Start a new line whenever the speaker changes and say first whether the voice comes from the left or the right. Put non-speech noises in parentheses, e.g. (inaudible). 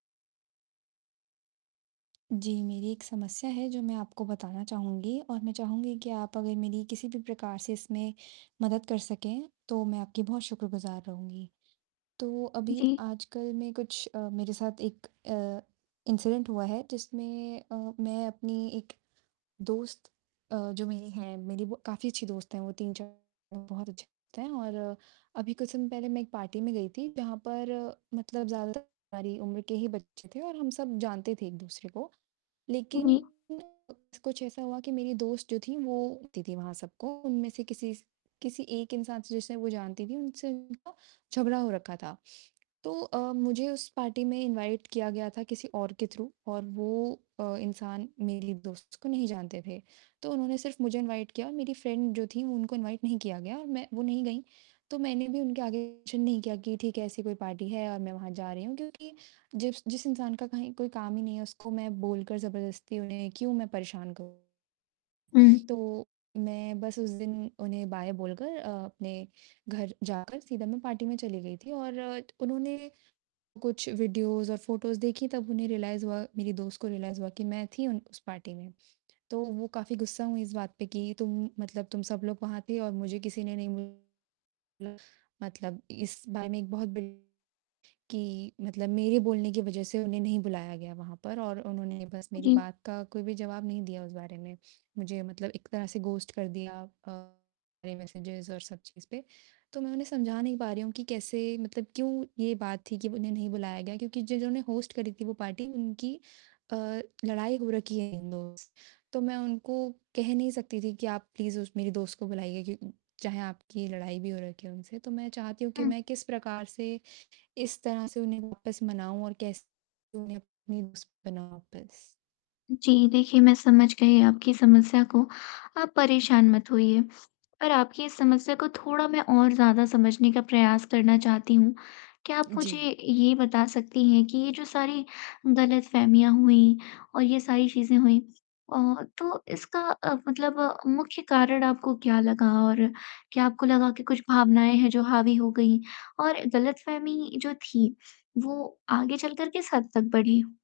right: जी, मेरी एक समस्या है जो मैं आपको बताना चाहूँगी और मैं चाहूँगी कि आप अगर मेरी किसी भी प्रकार से इसमें मदद कर सकें तो मैं आपकी बहुत शुक्रगुजार रहूँगी। तो अभी
left: जी।
right: आजकल में कुछ अ, मेरे साथ एक अ, इंसिडेंट हुआ है जिसमें अ, मैं अपनी एक दोस्त अ, जो मेरी है, मेरी काफ़ी अच्छी दोस्त हैं, वो 3-4 बहुत अच्छे दोस्त हैं और अभी कुछ समय पहले मैं एक पार्टी में गई थी जहाँ पर मतलब ज़्यादातर हमारी उम्र के ही बच्चे थे और हम सब जानते थे एक-दूसरे को।
left: उ,
right: लेकिन
left: जी।
right: कुछ ऐसा हुआ कि मेरी दोस्त जो थी वो होती थी सबको, उनमें से किसी स किसी एक इंसान से जिसे वो जानती थी, उनसे उनका झगड़ा हो रखा था। तो अ, मुझे उस पार्टी में इनवाइट किया गया था किसी और के थ्रू और वो अ, इंसान मेरी दोस्त को नहीं जानते थे। तो उन्होंने सिर्फ़ मुझे इनवाइट किया और मेरी फ्रेंड जो थी उनको इनवाइट नहीं किया गया और मैं वो नहीं गईं, तो मैंने भी उनके आगे मेंशन नहीं किया कि, ठीक है, ऐसी कोई पार्टी है और मैं वहाँ जा रही हूँ क्योंकि जिस जिस इंसान का कहीं कोई काम ही नहीं है उसको मैं बोलकर जबरदस्ती उन्हें क्यों मैं परेशान करूँ।
left: उ
right: तो मैं बस उस दिन उन्हें बाय बोलकर अ, अपने घर जाकर सीधा मैं पार्टी में चली गई थी और उन्होंने कुछ वीडियोज़ और फ़ोटोज़ देखी तब उन्हें रियलाइज़ हुआ मेरी दोस्त को रियलाइज़ हुआ कि मैं थी उन उस पार्टी में, तो वो काफ़ी गुस्सा हुई इस बात पर कि तुम मतलब तुम सब लोग वहाँ थे और मुझे किसी ने नहीं मतलब इस बारे में एक बहुत (unintelligible) कि मतलब मेरे बोलने की वज़ह से उन्हें नहीं बुलाया गया वहाँ पर और उन्होंने बस
left: उ,
right: मेरी
left: जी।
right: बात का कोई भी जवाब नहीं दिया उस बारे में, मुझे मतलब एक तरह से गोस्ट कर दिया अ, मेरे मैसेज़ और सब चीज़ पे, तो मैं उन्हें समझा नहीं पा रही हूँ कि कैसे मतलब क्यों ये बात थी कि उन्हें नहीं बुलाया गया क्योंकि जिन्होंने होस्ट करी थी वो पार्टी उनकी अ, लड़ाई हो रखी है इन (unintelligible) तो मैं उनको कह नहीं सकती थी कि आप प्लीज़ मेरी दोस्त को बुलाइए क्यों चाहे आपकी लड़ाई भी हो रखी हो उनसे, तो मैं चाहती हूँ कि
left: हुँ।
right: मैं किस प्रकार से इस तरह से उन्हें वापस मनाऊँ और कैसे उन्हें अपनी दोस्त बनाऊँ वापस।
left: जी देखिए, मैं समझ गई आपकी समस्या को, आप परेशान मत होइए, पर आपकी इस समस्या को थोड़ा मैं और ज़्यादा समझने का प्रयास करना चाहती हूँ। क्या आप मुझे
right: जी।
left: ये बता सकती हैं कि ये जो सारी गलतफ़हमियाँ हुईं और ये सारी चीज़ें हुईं ओ, तो इसका अ, मतलब मुख्य कारण आपको क्या लगा और क्या आपको लगा कि कुछ भावनाएँ हैं जो हावी हो गई और गलतफ़हमी जो थी वो आगे चलकर किस हद तक बढ़ी?